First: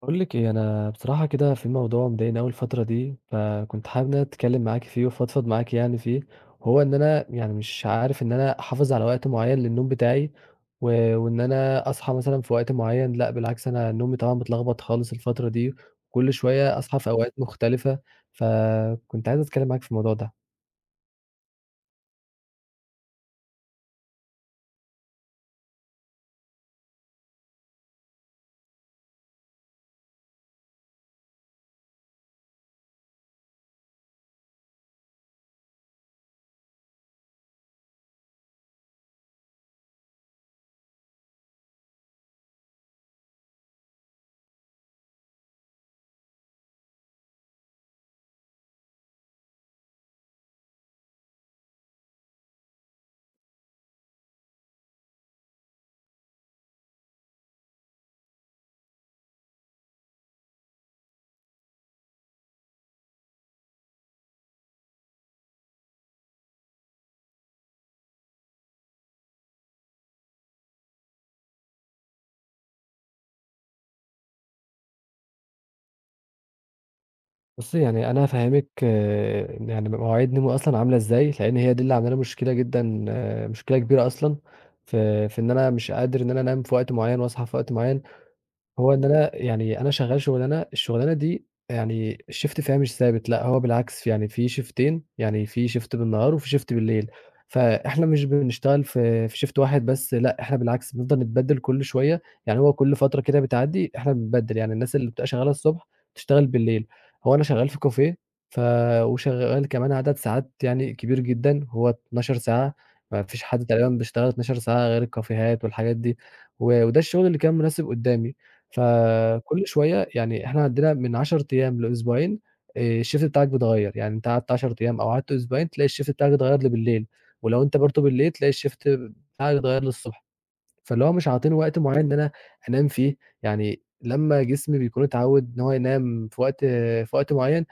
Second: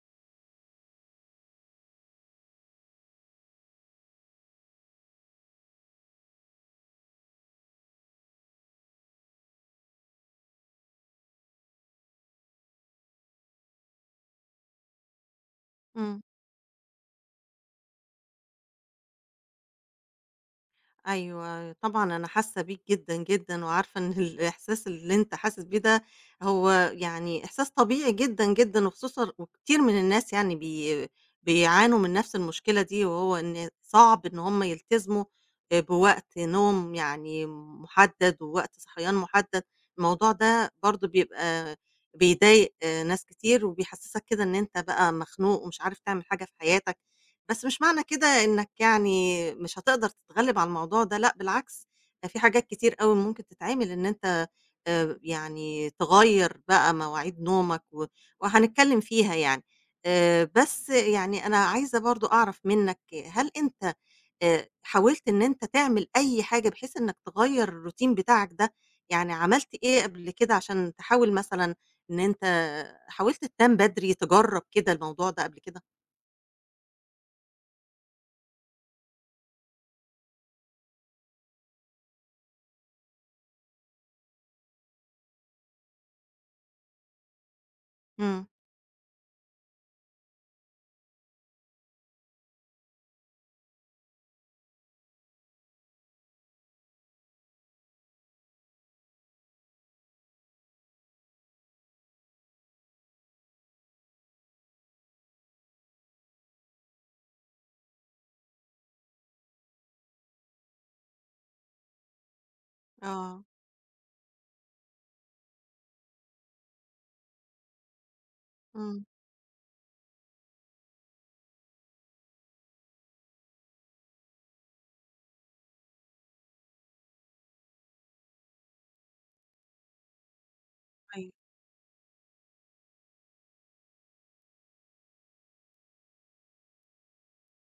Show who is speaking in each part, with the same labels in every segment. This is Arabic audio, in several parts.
Speaker 1: باقول لِك إيه، أنا بصراحة كده في موضوع مضايقني أوي الفترة دي، فكنت حابب إن أنا أتكلِّم معاكِ فيه وأفضفض معاكِ يعني فيه، هو إن أنا يعني مش عارف إن أنا أحافظ على وقت معيّن للنوم بتاعي، و وإن أنا أصحى مثلًا في وقت معيّن لأ، بالعكس أنا نومي طبعًا متلخبط خالص الفترة دي،
Speaker 2: إمم.
Speaker 1: كل شوية أصحى في أوقات مختلفة، فكنت عايز أتكلّم معاكِ في الموضوع ده.
Speaker 2: أيوه طبعًا أنا حاسّة بيك جدًا، جدًا، وعارفة إن الإحساس اللي أنت حاسس بيه ده هو يعني إحساس طبيعي جدًا، جدًا، وخصوصًا وكتير من الناس يعني بي بيعانوا من نفس المشكلة دي وهو إن صعب إن هُم يلتزموا، آآ، بوقت نوم، يعني، محدد ووقت صحيان محدد. الموضوع ده برضه بيبقى بيضايق ناس كتير، وبيحسسك كده إن أنت بقى مخنوق ومش عارف تعمل حاجة في حياتَك، بس مش معنى كده إنَّك، يعني مش هتقدر تتغلب على الموضوع ده. لأ، بالعكس ده فيه حاجات كتير أوي ممكن تتعمل إن أنت، آآ، يعني، تغيّر بقى مواعيد نومَك و وهنتكلم فيها يعني. آآ، بس، يعني، أنا عايزة برضه أعرف منَّك، هل أنت، آآ، حاولت إن أنت تعمل أي حاجة بحيث إنَّك تغيّر الroutine بتاعَك ده؟ يعني عملت إيه قبل كده علشان تحاول مثلًا إن أنت حاولت تنام بدري، تجرَّب كده الموضوع ده قبل كده؟
Speaker 1: بُصّي، يعني أنا هافهّمِك يعني مواعيد نومي أصلًا عاملة إزاي، لإن هي دي اللي عامله لي مشكلة جدًا، مشكلة كبيرة أصلًا، في في إن أنا مش قادر إن أنا أنام في وقت معيّن وأصحى في وقت معيّن.
Speaker 2: إمم.
Speaker 1: هو إن أنا يعني أنا شغّال شُغلانة، الشُغلانة دي يعني الShift فيها مش ثابت، لأ، هو بالعكس، يعني في شيفتين، يعني في Shift بالنهار وفي Shift بالليل، فإحنا مش بنشتغل في في Shift واحد بس لأ، إحنا بالعكس بنفضل نتبدِّل كل شوية، يعني هو كل فترة كده بتعدّي إحنا بنتبدِّل، يعني الناس اللي بتبقى شغّالة الصبح تشتغل بالليل. هو أنا شغّال في كافيه، ف وشغّال كمان عدد ساعات يعني كبير جدًا هو 12 ساعة، ما فيش
Speaker 2: آه.
Speaker 1: حد تقريبًا بيشتغل 12 ساعة غير الكافيهات والحاجات دي و وده الشُغل اللي كان مناسب قُدّامي.
Speaker 2: إمم.
Speaker 1: فكل شوية يعني إحنا عندنا من 10 أيام لأسبوعين آآ الShift بتاعك بيتغيّر، يعني أنت قعدت 10 أيام أو قعدت أسبوعين، تلاقي الShift بتاعك اتغيّر لي بالليل ولو أنت برضه بالليل تلاقي الShift بتاعك اتغيّر لي الصبح. فاللي هو مش
Speaker 2: أيوه.
Speaker 1: عاطيني وقت معيّن إن أنا أنام فيه، يعني لمّا جسمي بيكون اتعوِّد إن هو ينام في وقت في وقت معيّن،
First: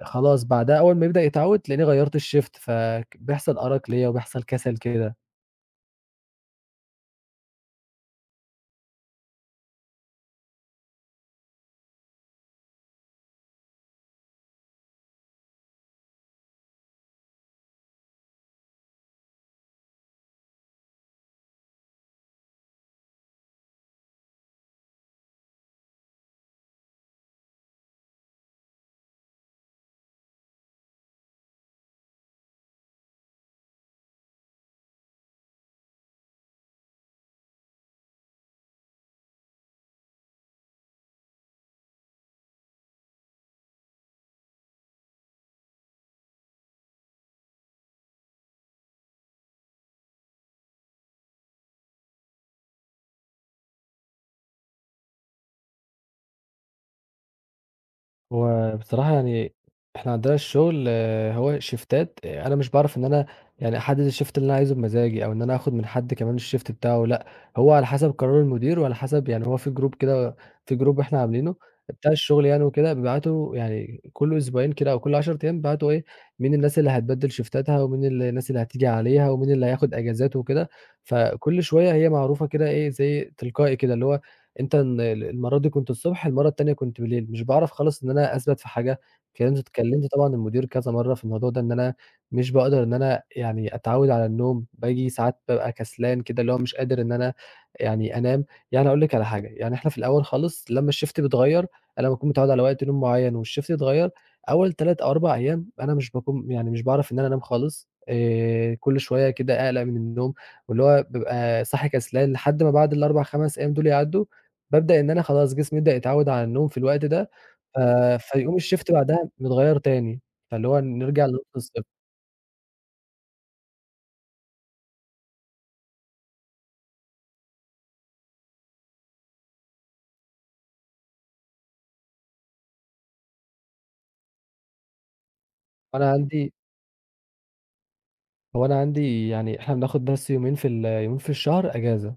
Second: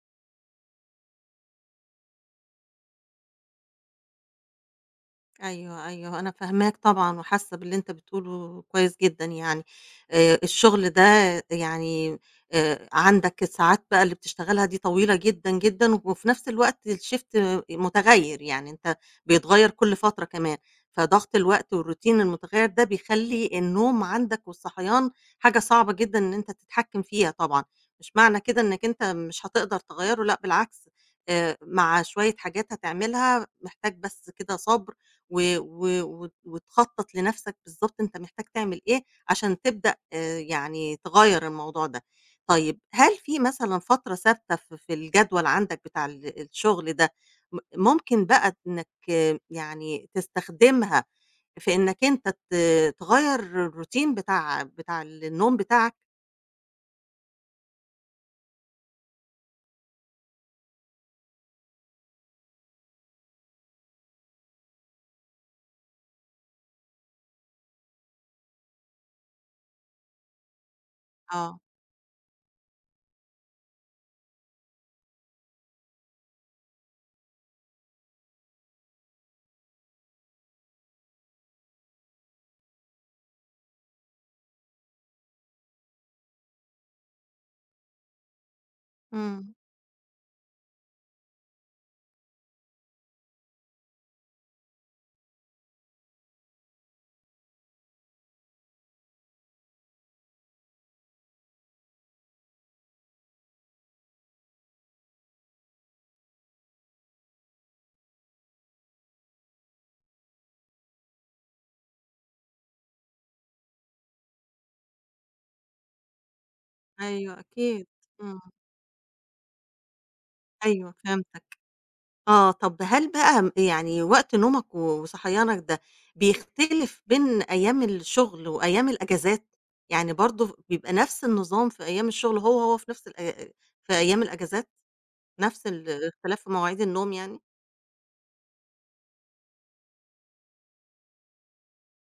Speaker 1: آآ خلاص بعدها أول ما يبدأ يتعوِّد، تلاقيني غيّرت الShift، فك بيحصل أرَق ليّا وبيحصل كَسَل كده.
Speaker 2: أيوه، أيوه. أنا فاهماك طبعًا وحاسّة باللي أنت بتقوله كويس جدًا يعني. آآ، الشُغل ده يعني آآ عندك الساعات بقى اللي بتشتغلها دي طويلة جدًا، جدًا وفي نَفْس الوقت الshift مُتغيّر، يعني أنت بيتغيّر كل فترة كمان، فضَغْط الوقت والroutine المتغيّر ده بيخلّي النوم عندك والصحيان حاجة صعبة جدًا إن أنت تتحكِّم فيها طبعًا. مش معنى كده إنّك أنت مش هتقدر تغيّره لأ بالعكس، آآ مع شوية حاجات هتعملها، محتاج بس كده صَبْر و و وت وتخطَّط لنَفْسك بالضبط أنت محتاج تعمل إيه عشان تبدأ يعني تغيّر الموضوع ده. طيب، هل في مثلًا فترة ثابتة ف في الجدول عندك بتاع ال الشُغل ده، م ممكن بقى إنّك يعني تستخدمها في إنّك أنت ت تغيّر الroutine بتاع بتاع النوم بتاعك؟
Speaker 1: هو بصراحة يعني، إحنا عندنا الشغل هو شيفتات أنا مش باعرف إن أنا يعني أحدد الshift اللي أنا عايزه بمزاجي، أو إن أنا آخد من حد كمان الshift بتاعه، لأ، هو على حسب قرار المدير، وعلى حسب يعني هو في Group كده في Group إحنا عاملينه
Speaker 2: آه.
Speaker 1: بتاع الشغل يعني وكده، بيبعتوا يعني كل أسبوعين كده، أو كل 10 أيام بيبعتوا إيه، مين الناس اللي هتبدل شيفتاتها ومين الناس اللي هتيجي عليها، ومين اللي هياخد أجازات وكده. فكلّ شوية هي معروفة كده إيه، زَي تلقائي كده، اللي هو أنت ال المرّة دي كنت الصبح، المرّة التانية كنت بليل، مش باعرف خالص إن أنا أثبَت في حاجة.
Speaker 2: إمم.
Speaker 1: كنت اتكلمت طبعًا المدير كذا مرّة في الموضوع ده، إن أنا مش باقدر إن أنا يعني أتعوّد على النوم، باجي ساعات بابقى كسلان كده، اللي هو مش قادر إن أنا يعني أنام. يعني أقول لِك على حاجة، يعني إحنا في الأول خالص لمّا الshift بيتغير، أنا باكون متعوّد على وقت نوم مُعيّن والshift يتغيّر، أول 3 أو 4 أيام أنا مش باكون يعني مش باعرف إن أنا أنام خالص، آآ كلّ شوية كده أقلَق من النوم، واللي هو بابقى صاحي كسلان، لحد ما بعد ال4، 5 أيام دول يعدّوا، بابدأ إن أنا خلاص جسمي يبدأ يتعوّد على النوم في الوقت ده،
Speaker 2: أيوه،
Speaker 1: ف
Speaker 2: أكيد، إمم.
Speaker 1: فيقوم الshift بعدها يتغير تاني، فاللي هو
Speaker 2: أيوه،
Speaker 1: نرجع لنقطة
Speaker 2: فهمتك.
Speaker 1: الصفر.
Speaker 2: آه، طب هل بقى م يعني وقت نومك، وصحيانك، ده بيختلف بين أيام الشغل، وأيام الأجازات؟ يعني برضه بيبقى نفس النظام في أيام الشغل، هو، هو في نفس الأي أي في أيام الأجازات؟ نفس
Speaker 1: فأنا
Speaker 2: الاختلاف في
Speaker 1: عندي
Speaker 2: مواعيد النوم يعني؟
Speaker 1: هو أنا عندي يعني إحنا بناخد بس يومين في ال يومين في الشهر اجازة.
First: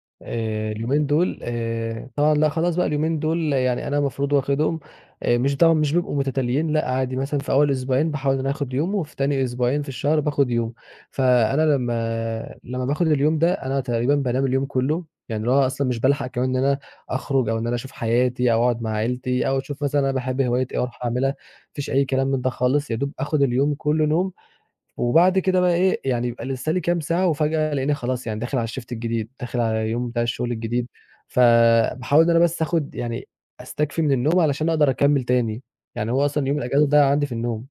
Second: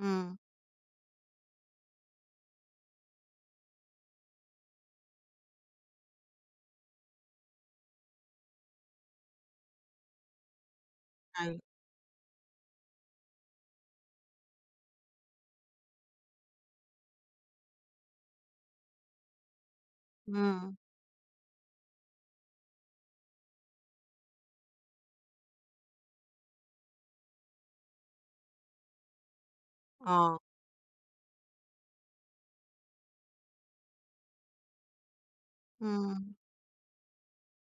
Speaker 2: إمم.
Speaker 1: آآ، اليومين دول، آآ طبعًا لأ خلاص بقى اليومين دول يعني أنا المفروض واخدهم، آآ، مش طبعًا مش بيبقوا متتاليين، لأ، عادي مثلًا في أول أسبوعين باحاول إن أنا آخد يوم، وفي تاني أسبوعين في الشهر باخد يوم،
Speaker 2: حلو.
Speaker 1: فأنا لمّا لمّا باخد اليوم ده أنا تقريبًا بانام اليوم كله، يعني اللي هو أصلًا مش بالحق كمان إن أنا أخرج، أو إن أنا أشوف حياتي أو أقعد مع عيلتي أو أشوف مثلًا أنا باحب هواية
Speaker 2: إمم.
Speaker 1: إيه وأروح عاملها، مفيش أي كلام من ده خالص، يا دوب آخد اليوم كله نوم وبعد كده بقى إيه، يعني يبقى لسّه لي كام ساعة وفجأة ألاقيني خلاص يعني داخل على الShift الجديد، داخل على اليوم بتاع
Speaker 2: آه.
Speaker 1: الشغل الجديد. فباحاول إن أنا بس آخد يعني أستكفي من النوم علشان أقدر أكمّل تاني، يعني هو
Speaker 2: إمم.
Speaker 1: أصلًا يوم الأجازة ضايع عندي في النوم.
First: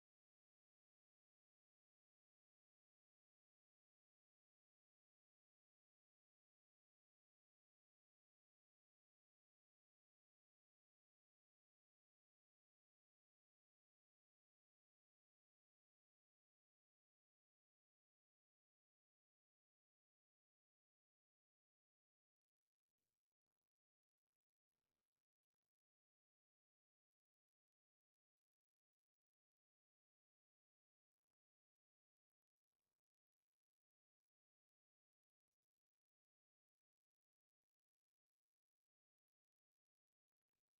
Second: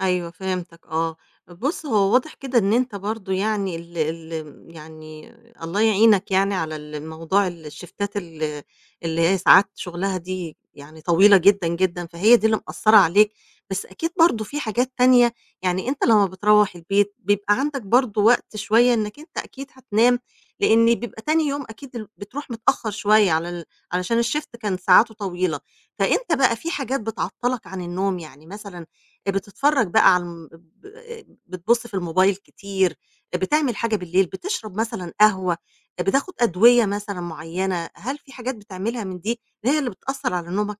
Speaker 2: أيوة، فهمتَك، آه. بُص، هو واضح كده إن أنت برضه يعني، ال ال يعني، الله يعينك يعني على ال موضوع الـشيفتات ال اللي هي ساعات شغلها دي يعني طويلة جدًا جدًا، فهي دي اللي مأثّرة عليك بس أكيد برضه فيه حاجات تانية يعني، أنت لمّا بتروّح البيت بيبقى عندَك برضه وقت شوية إنَّك أنت أكيد هتنام، لإن بيبقى تاني يوم أكيد ال بتروح متأخّر شوية على ال علشان الshift كان ساعاته طويلة، فأنت بقى فيه حاجات بتعطلَك عن النوم يعني مثلًا، آآ، بتتفرج بقى على ال آآ بتبُص في الموبايل كتير، آآ، بتعمل حاجة بالليل، بتشرب مثلًا قهوة، آآ، بتاخد أدوية مثلًا معيّنة، هل فيه حاجات بتعملها من دي اللي هي اللي بتأثّر على نومَك؟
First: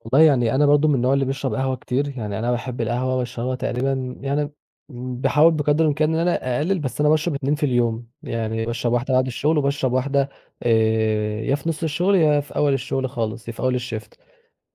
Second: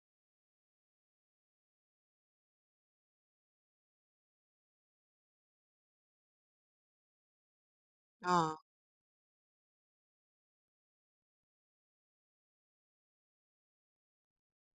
Speaker 1: والله يعني أنا برضه من النوع اللي بيشرب قهوة كتير، يعني أنا باحب القهوة وباشربها تقريبًا يعني باحاول بقدر الإمكان إن أنا أقلِّل بس أنا باشرب 2 في اليوم،
Speaker 2: آه.
Speaker 1: يعني باشرب واحدة بعد الشُغل وباشرب واحدة آآ يا في نُص الشُغل، يا في أول الشُغل خالص، يا في أول الshift.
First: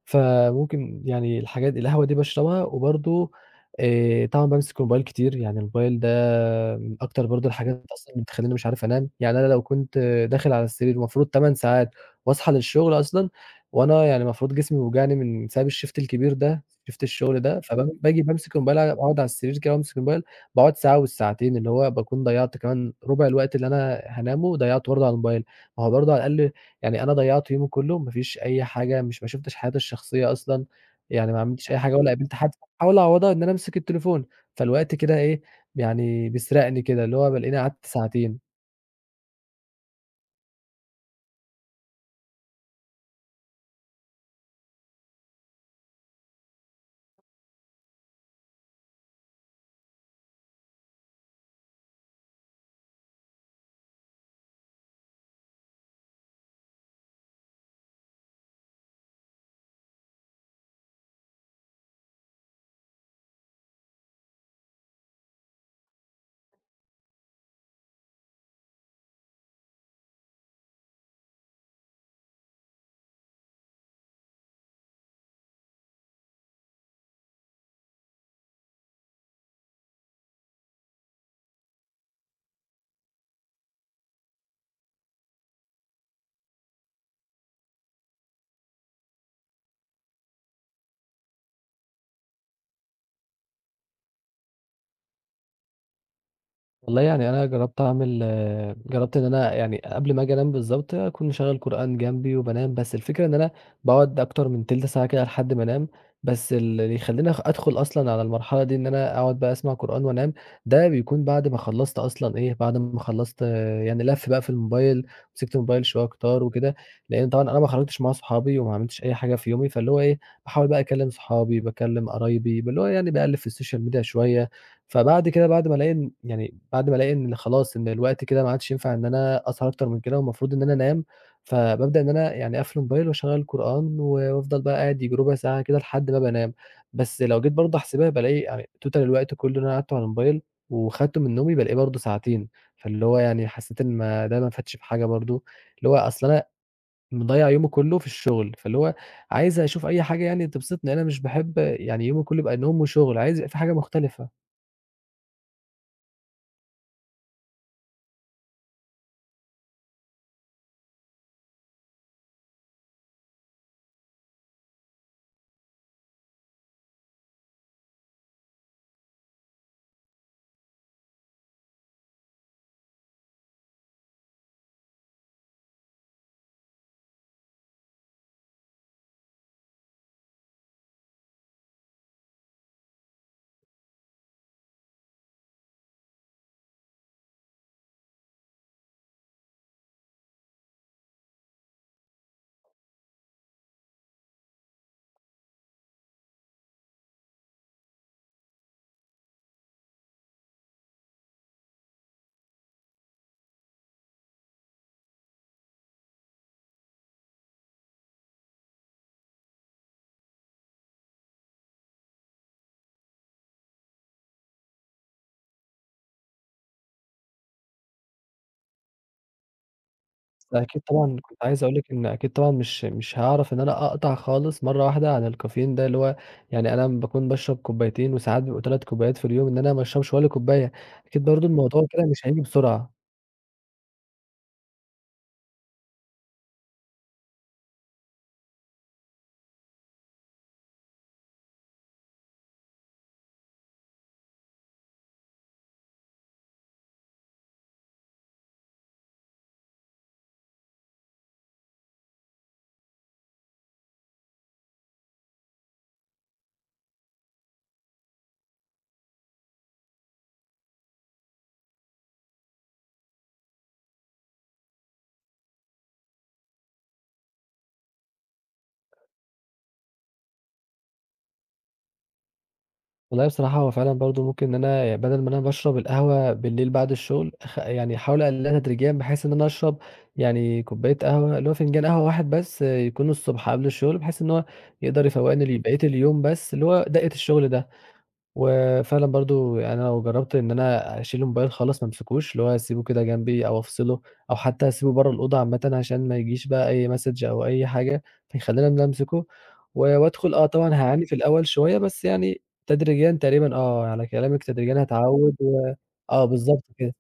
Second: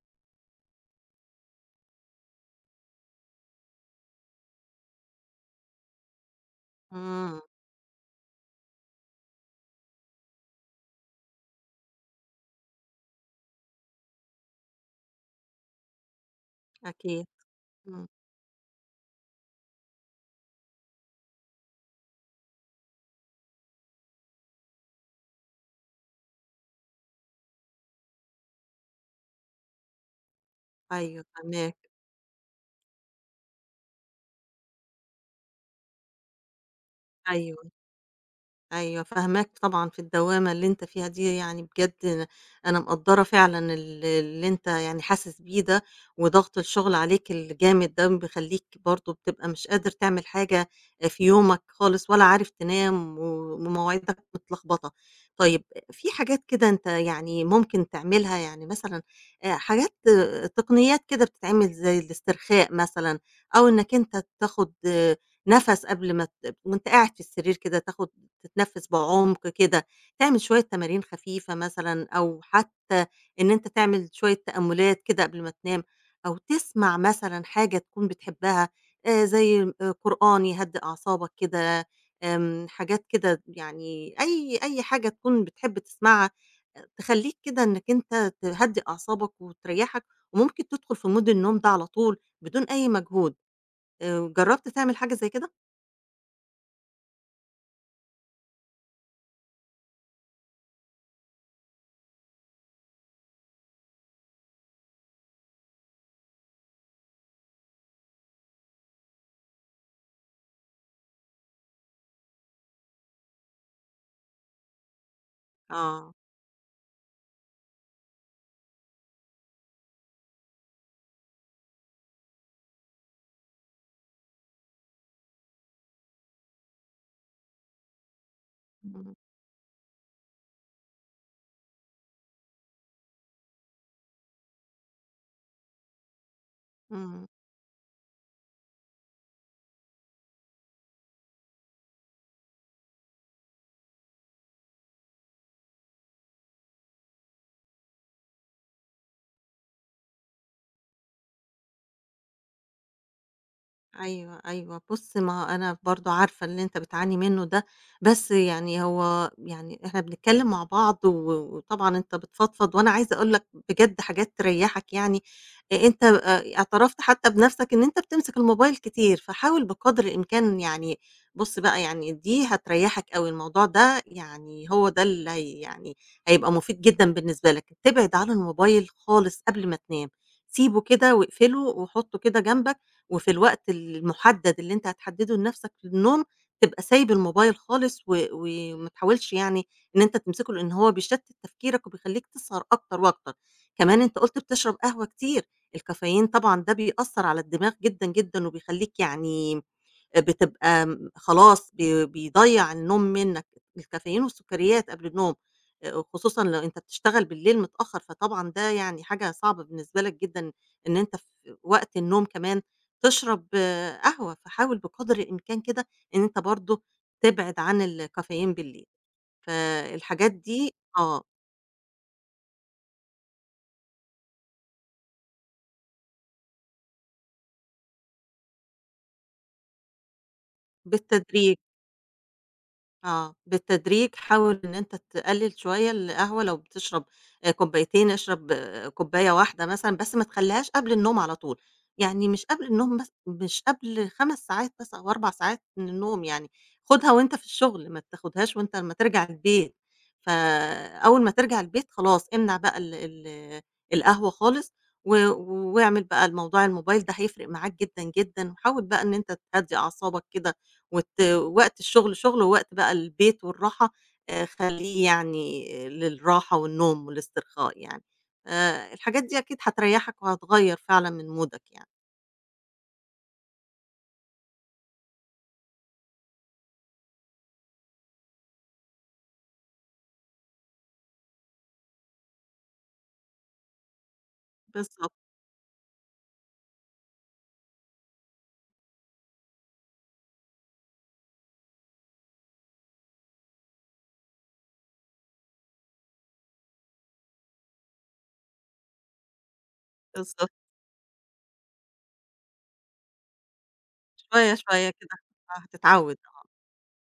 Speaker 1: فممكن يعني الحاجات القهوة دي باشربها وبرضه آآ طبعًا بامسك الmobile كتير، يعني الmobile ده من أكتر
Speaker 2: إمم.
Speaker 1: برضه الحاجات أصلًا اللي بتخلّيني مش عارف أنام. يعني أنا لو كنت داخل على السرير المفروض 8 ساعات وأصحى للشُغل أصلًا وأنا يعني المفروض جسمي بيوجعني من بسبب الshift الكبير ده، shift
Speaker 2: أكيد.
Speaker 1: الشُغل ده، فب
Speaker 2: إمم.
Speaker 1: باجي بامسك الmobile أع أقعُد على السرير كده وامسك الmobile، باقعُد ساعة أو الساعتين، اللي هو باكون ضيّعت كمان رُبع الوقت اللي أنا هانامه وضيّعته برضه على الmobile. ما هو برضه على الأقل يعني أنا ضيّعت يومي كُلّه، ما فيش أي حاجة مش ما شُفتش حياتي الشخصية أصلًا،
Speaker 2: أيوه
Speaker 1: يعني ما عملتش
Speaker 2: فاهماك.
Speaker 1: أي حاجة ولا قابلت حد. أحاول أعوَّضها إن أنا أمسك التليفون، فالوقت كده إيه، يعني بيسرقني كده، اللي هو بالاقيني
Speaker 2: أيوه.
Speaker 1: قعدت ساعتين.
Speaker 2: أيوه، فاهماك طبعًا في الدوّامة اللي أنت فيها دي، يعني بجد أنا مقدّرة فعلًا ال اللي أنت يعني حاسس بيه ده وضَغْط الشُغل عليك الجامد ده بيخلّيك برضه بتبقى مش قادر تعمل حاجة آآ في يومك خالص ولا عارف تنام و ومواعيدك متلخبطة. طيب، في حاجات كده أنت يعني ممكن تعملها، يعني مثلًا آآ حاجات تقنيّات كده بتتعمل زي الاسترخاء مثلًا أو إنَّك أنت تاخُد نَفَس قبل ما ت وأنت قاعد في السرير كده تاخُد تتنَفِّس بعُمْق كده، تعمل شوية تمارين خفيفة مثلًا أو حتّى إن أنت تعمل شوية تأمُّلات كده قبل ما تنام أو تسمع مثلًا حاجة تكون بتحبّها آآ زي آآ قرآن يهدّي أعصابك كده، آمم حاجات كده يعني أي أي حاجة تكون بتحب تسمعها آآ تخلّيك كده إنَّك أنت تهدّي أعصابك وتريّحك وممكن تدخُل في mood النوم ده على طول بدون أي مجهود، آآ جرّبت تعمل حاجة زي كده؟
Speaker 1: والله يعني أنا جرّبت أعمل جرّبت إن أنا يعني قبل ما آجي أنام بالضبط أكون مشغّل قرآن جنبي وبانام، بس الفكرة إن أنا باقعُد أكتر من تِلْت ساعة كده لحد ما أنام. بس ال اللي يخلّيني أخ أدخُل أصلًا على المرحلة دي إن أنا أقعُد بقى أسمع قرآن وأنام، ده بيكون بعد ما خلّصت أصلًا إيه، بعد ما خلّصت يعني لَف بقى في الmobile، مسكت الmobile شوية
Speaker 2: آه.
Speaker 1: كتار وكده، لإن طبعًا أنا ما خرجتش مع صحابي وما عملتش أي حاجة في يومي، فاللي هو إيه، باحاول بقى أكلِّم صحابي، باكلِّم قرايبي، باللي هو يعني باقلِّب في الsocial media شوية. فبعد كده بعد ما ألاقي إن يعني بعد ما ألاقي إن خلاص إن الوقت كده ما عادش ينفع إن
Speaker 2: إمم.
Speaker 1: أنا أسهر أكتر من كده والمفروض إن أنا أنام، فبابدأ إن أنا يعني أقفل الmobile وأشغّل القرآن و وأفضل بقى قاعد ييجي رُبع ساعة كده لحد ما بقى أنام. بس
Speaker 2: إمم.
Speaker 1: لو جيت برضه أحسبها بالاقي آآ total الوقت كُلّه اللي أنا قعدته على الmobile وخدته من نومي، بالاقيه برضه ساعتين، فاللي هو يعني حسّيت إن ما ده ما فادش بحاجة برضه. اللي هو أصل أنا مضيّع يومي كُلّه في الشُغل، فاللي هو عايز أشوف أي حاجة يعني تبسطني، أنا مش باحب يعني يومي كُلّه يبقى نوم وشُغل، عايز يبقى فيه حاجة مختلفة.
Speaker 2: أيوه، أيوه. بُص، ما هو أنا برضه عارفة اللي أنت بتعاني منّه ده، بس يعني هو يعني إحنا بنتكلِّم مع بعض و وطبعًا أنت بتفضفض وأنا عايزة أقول لك بجد حاجات تريّحك يعني. آآ أنت آآ اعترفت حتّى بنَفْسك إن أنت بتمسك الmobile كتير، فحاول بقدر الإمكان يعني بُص بقى يعني دي هتريحّك أوي، الموضوع ده يعني هو ده اللي هي يعني هيبقى مُفيد جدًا بالنسبة لك. تبعد عن الmobile خالص قبل ما تنام، سيبه كده واقفله وحُطّه كده جنبك وفي الوقت المُحدَّد اللي أنت هتحدِّده لنَفْسك للنوم تبقى سايب الmobile خالص و وما تحاولش يعني إن أنت تمسكه، لإن هو بيشتِّت تفكيرك وبيخلّيك تسهر أكتر وأكتر. كمان أنت قُلت بتشرب قهوة كتير، الcaffeine طبعًا ده بيأثّر على الدماغ جدًا، جدًا وبيخلّيك يعني آآ بتبقى م خلاص بي بيضيّع النوم منّك، الcaffeine والسُكّريات قبل النوم آآ وخصوصًا لو أنت بتشتغل بالليل متأخّر، فطبعًا ده يعني حاجة صعبة بالنسبة لك جدًا إن أنت في وقت النوم كمان تشرب قهوة، فحاول بقدر الإمكان كده إن أنت برضه تبعد عن الcaffeine بالليل. فالحاجات دي
Speaker 1: أكيد طبعًا
Speaker 2: آه.
Speaker 1: كنت عايز أقول لِك إن أكيد طبعًا مش مش هاعرف إن أنا أقطع خالص مرّة واحدة عن الcaffeine ده، اللي هو يعني أنا باكون باشرب كوبّايتين وساعات بيبقوا 3 كوبّايات في اليوم، إن أنا ما أشربش ولا كوبّاية، أكيد برضه
Speaker 2: بالتدريج.
Speaker 1: الموضوع كده مش هييجي بسرعة.
Speaker 2: آه، بالتدريج حاول إن أنت تقلِّل شوية القهوة، لو بتشرب آآ كوبّايتين اشرب كوبّاية واحدة مثلًا، بس ما تخلّيهاش قبل النوم على طول. يعني مش قبل النوم مث مش قبل 5 ساعات بس أو 4 ساعات من النوم يعني، خُدها وأنت في الشُغل، ما تاخُدهاش وأنت أمّا ترجع البيت. فأول ما ترجع البيت خلاص امنع بقى ال ال القهوة خالص و واعمل بقى الموضوع الmobile ده هيفرق معاك جدًا، جدًا وحاول بقى إن أنت تهدّي أعصابك كده وت وقت الشُغل شُغل ووقت بقى البيت والراحة آآ خلّيه يعني للراحة والنوم والاسترخاء يعني. آآ الحاجات دي أكيد هتريّحك وهتغيّر فعلًا من مودك يعني.
Speaker 1: والله بصراحة هو فعلًا برضه ممكن إن أنا ي بَدَل ما أنا باشرب القهوة بالليل بعد الشُغل، أخ يعني أحاول أقلِّلها تدريجيًا بحيث إن أنا أشرب يعني كوبّاية قهوة، اللي هو فنجان قهوة واحد بس يكون الصبح قبل الشُغل، بحيث إن هو يقدر
Speaker 2: بالضبط.
Speaker 1: يفوَّقني لبقية اليوم بس اللي هو دَقّة الشُغل ده. وفعلًا برضه يعنى أنا لو جرّبت إن أنا أشيل الmobile خالص ما أمسكوش، اللي هو أسيبه كده جنبي أو أفصله أو حتّى أسيبه برّه الأوضة عامةً عشان ما يجيش بقى أي message أو أي حاجة فيخلّيني إن أنا أمسكه ز وأدخل آه
Speaker 2: بالضبط.
Speaker 1: طبعًا هاعاني في الأول شوية، بس يعني تدريجيًا تقريبًا آه، على كلامِك
Speaker 2: شوية،
Speaker 1: تدريجيًا
Speaker 2: شوية كده
Speaker 1: هاتعوِّد و
Speaker 2: فهتتعوِّد،
Speaker 1: آه
Speaker 2: آه.
Speaker 1: بالضبط كده.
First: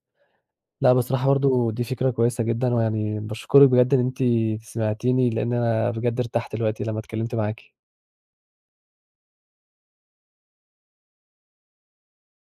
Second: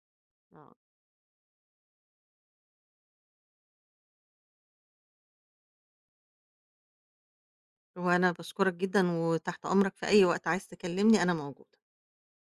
Speaker 2: آه.
Speaker 1: لأ بصراحة برضه دي فكرة كويسة جدًا ويعني باشكرِك بجد إن أنتِ سمعتيني، لإن أنا بجد ارتحت دلوقتي لمّا اتكلِّمت معاكِ.
Speaker 2: وأنا باشكرك جدًا وتحت أمرك في أي وقت، عايز تكلِّمني أنا موجودة.